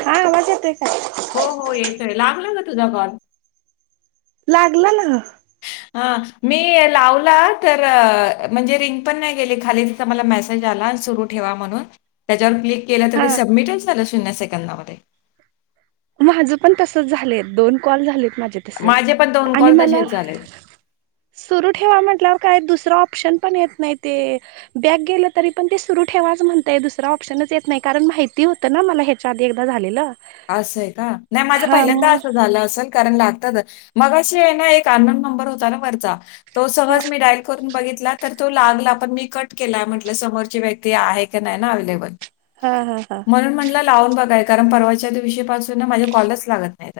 हा आवाज येतोय काय हो हो येतोय लागला ग तुला कॉल लागला ना हा मी लावला तर म्हणजे रिंग पण नाही गेली खाली तिथ मला मेसेज आला सुरू ठेवा म्हणून त्याच्यावर क्लिक केलं तर ते हा सबमिटच झालं शून्य सेकंदामध्ये माझं पण तसच झाले दोन कॉल झाले माझ तस माझे पण आणि कॉल मला तसेच झाले. सुर ठेवा म्हटल्यावर काय दुसरा ऑप्शन पण येत नाही ते बॅक गेलं तरी पण ते सुरू ठेवाच म्हणतय दुसरा ऑप्शनच येत नाही कारण माहिती होतं ना मला ह्याच्या आधी एकदा झालेलं असय नाही माझं हा पहिल्यांदा मग असं झालं असेल कारण मगशी आहे ना एक अन्नोन नंबर होता ना वरचा तो हा सहज मी डाईल करून बघितला तर तो लागला पण मी कट केला म्हटल समोरची व्यक्ती आहे की नाही ना अवेलेबल हा हा हा म्हणून म्हटलं लावून बघायचं कारण परवा च्या दिवशीपासून माझं कॉलच लागत नाही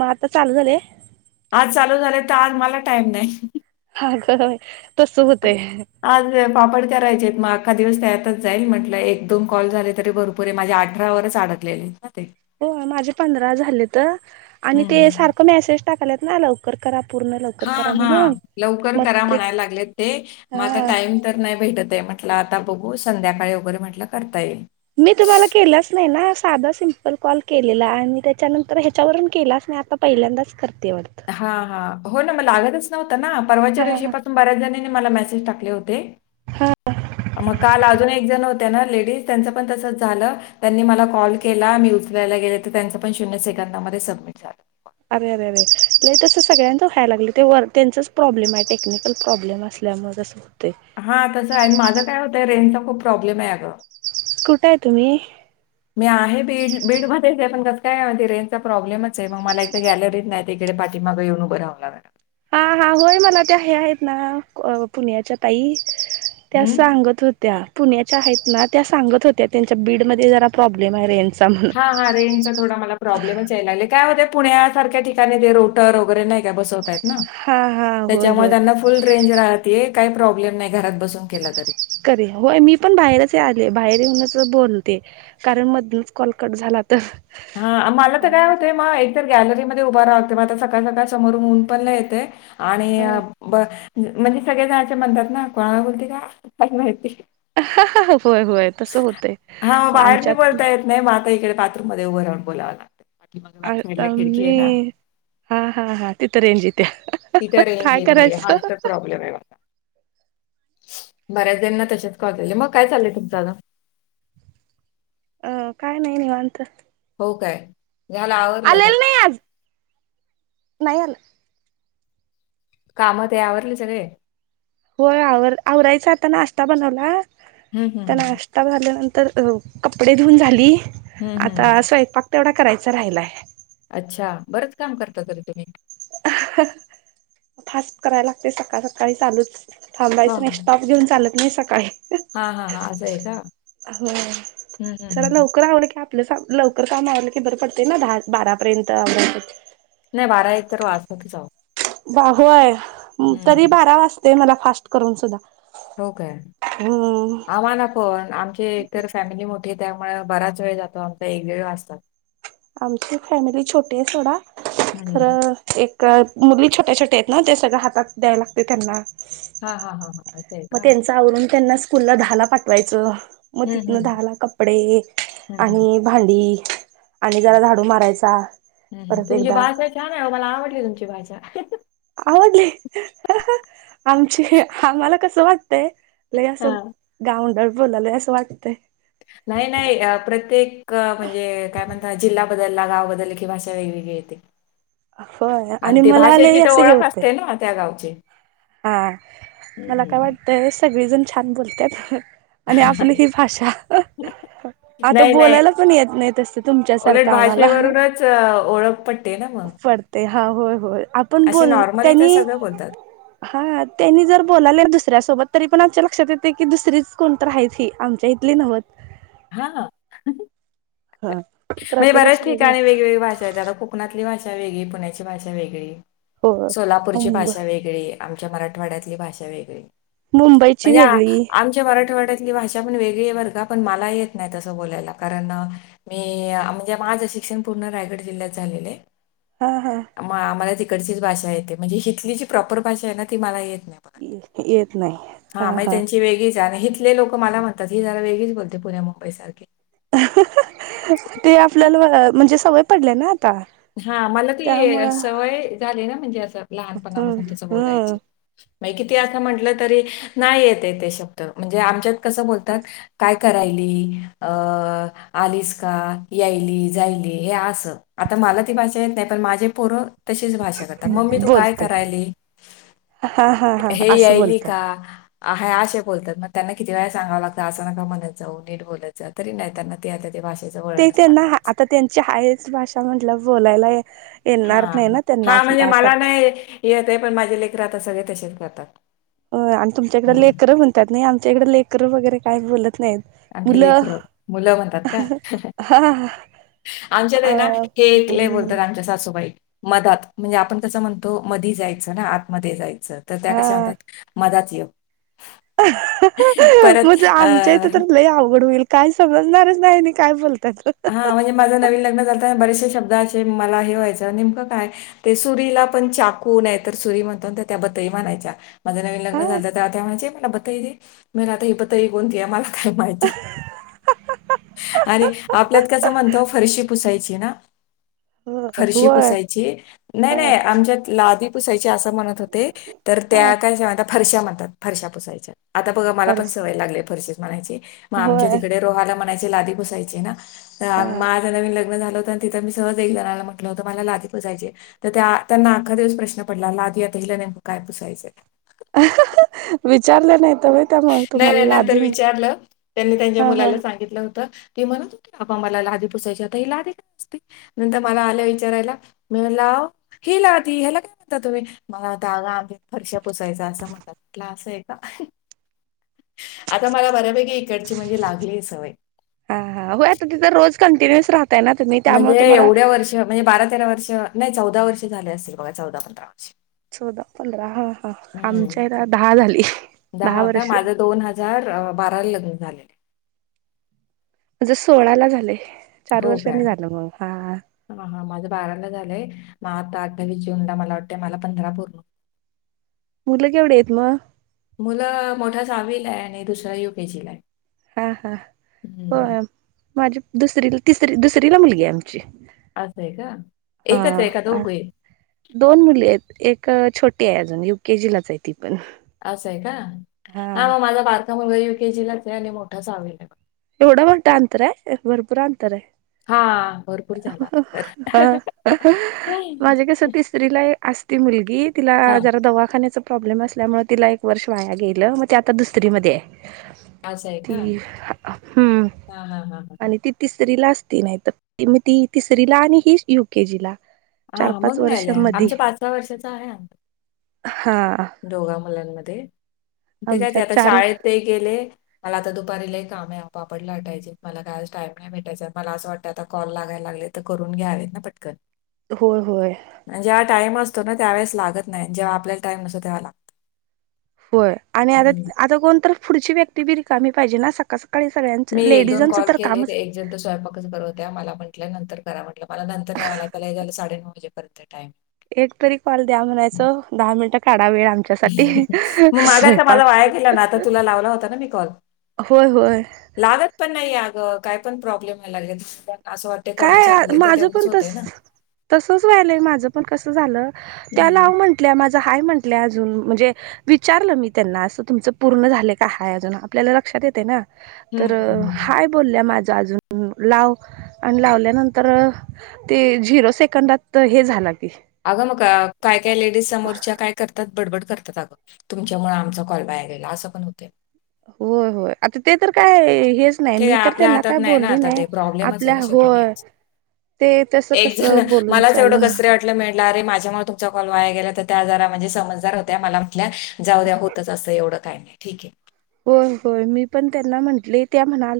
मग आता चालू झालेय आज चालू झाले तर आज मला टाईम नाही अगं बाई तसं होतय आज पापड करायचे मग अखा दिवस त्यातच जाईल म्हटलं एक दोन कॉल झाले तरी भरपूर आहे माझे अठरा ववरच अडकले हो माझे पंधरा झालेत आणि हं. ते सारखं मेसेज टाकायलेत ना लवकर करा पूर्ण लवकर हा करा हा म्हणून लवकर मग करा ते म्हणायला लागलेत ते मग आता हा टाइम तर नाही भेटत आहे म्हटलं आता बघू संध्याकाळी वगैरे म्हटलं करता येईल मी तुम्हाला केलाच नाही ना साधा सिम्पल कॉल केलेला आणि त्याच्यानंतर ह्याच्यावरून केलाच नाही आता पहिल्यांदाच करते वाटतं हा हा हो ना मला लागतच ना हा परवाच्या रेषे पाासून बऱ्याच आणि मला मेसेज टाकले होते हा मग काल अजूनही होत ना लेज त्यां पण तच झालं त्यांनी म कॉल केला मी उचयला गेले तर त्यां पण शून्य सेकंदा सबमट झालं अरे अरे अरे लई तसं सगळ्यांच व्हायला लागलं ते वर त्यांचच प्रॉब्लेम आहे टेक्निकल प्रॉब्लेम असल्या मगसं हा तसं आहे माझं काय होतंय रेंच खूप प्रॉब्लेम आहे अगं कुठे आहे तुम्ही मी आहे बीड बीड मध्येच आहे पण कसं कायण रेनचा प्रॉब्लेमच आहे मग मला एक गॅलरीत नाही तिकडे पाठीमागे येऊन उभं रावला मॅडम हा हा होय मला ते हे आहेत ना पुण्याच्या ताई त्या हं. सांगत होत्या पुण्याच्या आहेत ना त्या सांगत होत्या त्यांच्या बीडमध्येध्ये जरा प्रॉब्लेम आहे रेंज हा हा रें थोडा मला प्रॉब्लेमच याय लाग काय होते पुण्यासारख्या ठिकाणी ते रोटर वगैरे नाही काय बसवतयत हा हा होय त्याच्यामुळे होय त्यांना फुल रेंज राहत ते काही प्रॉब्लेम नाही घरात बसून केला तरी कररे हो मी पण बाहेरच आले बाहेर येऊनच बोलते कारण मधूनच कॉलकट झाला तर हा मला तर काय आणि होतंय मग गॅलरीमध्ये उभ राह मग आता सकाळ सकाळ समोर ऊन पण नाही येते आणि ब म्हणजे सगळे्या जणाचे म्हणतात ना कोणाला बोलते काही माहिती ह ह होय होय तसं होतंय आमच्यात मध्ये उभ राहून बोला आता मी हा हा हा तिथं रेंज येतीये तिथं रेंज काय येते. करायच हाच तर प्रॉब्लेम आहे माझा. बऱ्याच देणना तशच कॉल केले मग काय चाललंय तुम दादा अ काय नाही निवांत हो काय झाला आवरवरलं का आलेलं नाही आज नाही अल कामात आवरले सगळे होय आवर आवरायचा आता नाश्ता बनवला हं, हं, आता हं. नाश्ता झाल्यानंतर तर कपडे धुऊन झाली हं, हं, आता हं. असो एक पा तेवढा करायच राहिलाय अच्छा बरंच काम करता तरी तुम्ही फास्ट करायला लागते सकाळ सकाळी चालूच थांबायच नाही स्टॉप देऊन चाल आणि सकाळी हा हा हा आजय का हम्म हम् हम्म् आप लवकर काम आवला की बरं पडते ना दहा बारापर्यंत अमरात नाही बारा एक तर वाजतात हो जाव बाह आहे तरी बारा वाजता ते मला फास्ट करून सुद्धा हो काय हम्म. आम्हाला पण आमचे एकतर फॅमिली मोठीे त्यामुळे बराच वेळ जातो आमचा एक वगळ असतात आमची फॅमिली छोटी आहे सोडा हं. खर एक मुली छोट्या छोट्या आहेत ना ते सगळ हातात द्यायला लागते त्यांना हा हा हा हा असं आहे मग का त्यांच आवरून त्यांना स्कूल ला दहा ला पाठवायचं मग हम्म तिथन हम्म दहाला कपडे हम्म हम्म आणि भांडी आणि जरा झाडू मारायचा परत तुमची एकदा भाषा छान आहे मला आवडली तुमची भाषा [inaudible] आवडली आमची आम्हाला कस वाटतय लय अस हा गाउंडर बोलालंय असं वाटतंय नाही नाही प्रत्येक म्हणजे काय म्हणता जिल्हा बदलला गाव बदल क ही भाषा वेगवेगळी येते. होय आणि ते मला आलेही भाषेची तर असं हे ओळख होतय. असते ना त्या गावची हा मला काय हम्म. वाटतय सगळीजण छान बोलतात. आणि आपली ही भाषा आता नाही नाही बोलायला पण येत नाहीेत असत उलट तुमच्यासारखं आम्हाला भाषेवरूनच अ, ओळख पटते ना मग पडते हा होय होय. आपण असे बोल नॉर्मली तर त्यांनी सगळं बोलतात हा त्यांनी जर बोलाले दुसऱ्यासोबत तरी पण आमच्या लक्षात येते की दुसरीच कोणत आहेत ही आमच्या इथली नव्ह हा ह. हा म्हणजे बऱ्याच प्रत्येकाची वेगळी ठिकाणी वेगवेगळी भाषा आहेत आता कोकणातली भाषा भाषा वेगळी पुण्याची भाषा वेगळी. हो. सोलापूरची भाषा वेगळी आमच्या मराठवाड्यातली भाषा वेगळी मुंबईची म्हणजे वेगळी आमच्या मराठवाड्यात भाषा पण वेगळी आहे बर का, पण मला येत नाही, तसं बोलायला कारण मी म्हणजे माझं शिक्षण पूर्ण रायगड जिल्ह्यात झालेलं आहे. हा हा आ म आनाला दी ड भाष येते म्हणजे हथली जी प्रॉपर भाषा आहे ना ती मला येत नाही बघा. येत नाही हा हा. हिथले लोक मला म्हणतात ही जरा वेगळीच बोलते पुण्या मुंबई सारखी [unintelligible] ते आपल्याला म्हणेस [unintelligible] सवय पडल्याना त. हा मला ती सवय झाली ना, म्हणजे असं हम्म लहानपणापासून तुसं बोलायच. हम्म म किती असं म्हटलं तरी नाही येते ते शब्द म्हणजे आमच्यात कस बोलतात काय करा अ आलीस का याय जायली हे अस. आता मला ती भाय येत नाही पण माझे पोर तशीच भाषा करता मम्मी तू काय बोलतात करायली हा हा हा हे असं यायली बोलतात का आहे असशे बोलतात, मग त्यांना किती वेळा सांगावं लागतं, असं ना का म्हणायचं नीट बोलायचं, तरी नाही त्यांना ते ते भाषेचं ते वळणच त्यांना लागतं. आता त्यांची हायच भाषा. च म्हणला बवलायलाय [unintelligible] हा हा म्हणजे मला नाही य येत आहे, पण माझे लेकर आता सगळे तसेच करत. अ आणि तुमच्या इकडं लेकर म्हणतात ना, आमच्या इकडे लेकर वगैरे. काय बोल. आमख लेकर मुलं म्हणतात का, हा आमच्यात अ आहे ना हे एकले मुली बोलतात आमच्या सासूबाई. मधात म्हणजे आपण कसं म्हणतो मधी जायचं ना आतमध्येध्ये जायचं. त्या कात म [unintelligible] म परत ज अ, आमच्या इ ते तरर ल आऊ. होईल काय समजणारच नाही काय बोलत. हा म्हणजे माझं नवीन लग्न झाता बरेच. शब्द असे मला हे व्हायच नेमकं काय ते सुरीला पण चाकूून तर सुरी म्हणतो त्याबदरी म्हणायच्या. माझ नवीन हा लग्न झालं तर आ म्ह म. [unintelligible] मी आता इ बतई कोणती आ मला काय माहिती अरे आपल्यात कसं म्हणतो फरशी पुसायचं ना हो फरशी होय पुसायची नाही हा नाही आमच्यात लादी पय हो हा त्याय फरशा म्हणतात फरशा पुसायच्यात आता बघा मला पण हर्ष सवय लागलीय फरसे मलायचे मग आमच्या होय तिकडे रोहाला लादी बसायचे तर हा माझ नवीन लग्न झालं तिथं मी सहजला म्हटलं होतं मला लादी पुसाय तर त्यांना आखा दिवस प्रश्न पडला लादी आता हि नेकं काय पुसायचं विचारलं नाही तम नाही नाही नंतर विचारलं त्यांनी त्यांच्या हा हा मुलाला सांगितलं होत ती म्हणत होती आपपा मला लादी पुोसायची आता ही लादी काय असते नंतर मला आल्या विचारायला मी लाव ही लादी ह्याला काय म्हणता तुम्ही मला होता अगा आम फरशा पुोसायचा असं म्ह वाटला असं आहे का आता मला बऱ्यापैकी इकडची म्हणजे लागली ह सवय हा हा हो आता तिथ रोज कंटिन्युअस राहत म्हणजे एवढ्या वर्ष, म्हणजे बारा तेरा वर्ष. नाही चौदा वर्ष झाले असतील, बघा चौदा पंधरा. वर्ष चौदा पंधरा हा हा हम्म आमच्याला दहा झाली. दहा का माझं दोन हजार बाराला लग्न झाले. माज सोळा ला झालेय. हो का हा हा माझ बाराला झालंय. मग आता अट्टावीस जून ला मला वाटते मला पंधरा पूर्ण. मुलं केवढी आहेत मग मुलं मोठा सावील आहे. आणि दुसरा युकेजी ला आहे. हा हा हो हम्म. म माझी दुसरी तरी दुसरीला मुलगी आहे असं आहे का एकच आम आहे का हा दोघे दोन मुली आहेत एक एक छोटी आहे अजून युकेजीलाच आहे ती. पण असं आहे का हा मग माझा बरका मुलगा यु के जी लाच आणि मोठा सहावी ला एवढा मोठं आणंतर हाय भरपूर अंतर हा भरपूर झाला तर हाय. माझे कस तिसरी ला अस ति मुलगीत तिला हा जरा दवाखान्याच. प्रॉब्लेम असल्यामुळे तिला एक वर्ष वाया गेलं, मग ते आता दुसरी मध्ये आहे. असं आहे का. ती हम्म हा हा हा हा तिरीला असती नाही तर ती तिसरीला आणि ही युकेजीला हा मग नाही लई आमच पाचव्या वर्षाचा आहे अंतर हा दोघा मुलांमध्ये. ते काय ते आमच्यात आता चार शाळेत गेले. मला आता दुपारी लई काम आहे पापड लाटायचं मला काय टाईम नाही भेटायचा मला असं वाटतं आता कॉल लागायला लागले तर करून घ्यावेत ना पटकन. होय होय. जेव्हा टाइम असतो ना त्यावेळेस लागत नाही जेव्हा आपल्याला टाईम नसतो तेव्हा लागतो. होय आणि आता हम्म. आता कोणतर पुढची व्यक्ती बी रिकामी पाहिजे ना सकाळ सकाळ मी एक दोन कॉल केले ते एकजण तर स्वयंपाकच बनवत्या मला म्हटल्यानंतर करा म्हटल मला नंतर लई झालं साडे नऊ वाजेपर्यंत टाईम एक तरी कॉल द्या म्हणायचं दहा मिनिटात. मग मागाचा माझा वाया गेला ना आता तुला लावला होता ना मी कॉल होय होय लागत पण नाही काय पण प्रॉब्लेम लागेल काय माझ पण तसच व्हायलय माझ पण कसं झालं हम्म. त्याला म्हटलं मा आहे म्हट अजून म्हणजे विचारलं मी त्यांना असं तुमच पूर्ण झाले का हय अजून आपल्याला लक्षात येते ना हम्म तर हम्म हम्म. हाय बोलल्या माझ्या जून लाव आणि लावल्यानंतर ते झिरो सेकंडात हे झालं की अग म का काय काय लेडीज समोरच्या काय करतात बडबड करतात अगं तुमच्यामुळे आमचा कॉल बाहेर गेला असं पण होते होय होय आता ते तर काय हेच नाही ठीक मी आहे तर आपल्या त्यांना हातात काय नाही ना बोलली आता ते प्रॉब्लेमच आहे आपल्या ना शेवटी होय ते तसं एकजण कसं बोलून मलाच चाल एवढं कसर वाटलं अरे माझ्यामुळे तुमचा कॉल वाया गेला त्या आजार म्हणजे समजदार होत्या मला म्हटल्या जाऊ द्या होतच असं एवढं काही नाही ठीक आहे होय होय मी पण त्यांना म्हंटले त्या म्हणाल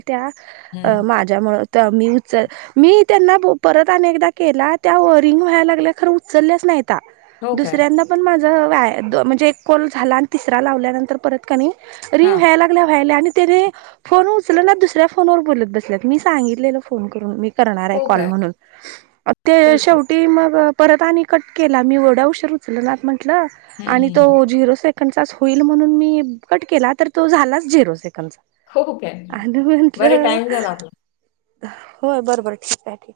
हं. त्या माझ्यामुळे तर मी उचल मी त्यांना परत अनेकदा केला त्या व रिंग व्हायला लागल्या खरं उचलल्याच नाहीत नव्हत्या हो काय? दुसऱ्यांदा पण व्याया म्हणजे एक कॉल झाला आणि तिसरा लावल्यानंतर परत कणी रिंग हां. व्याय लागल्या व्हायला आणि तेनी फोन उचल ना दुसऱ्या फोनवर बोलत बसल्या मी सांगितले करून करणार आहे हो कॉल काय? म्हणून ते तेच तर. शेवटी मग परत आणि कट केला मी एवढं उशर उचल ना मग म्हटलं हं, हं, हं. कंचास होईल म्हणून मी कट केलात तर तो झालाच झिरो सेट लकांचा हो काय? आणि बरं म्हंटलं टाईम झाला आपला. होय बरोबर ठीक आहे ठीक आहे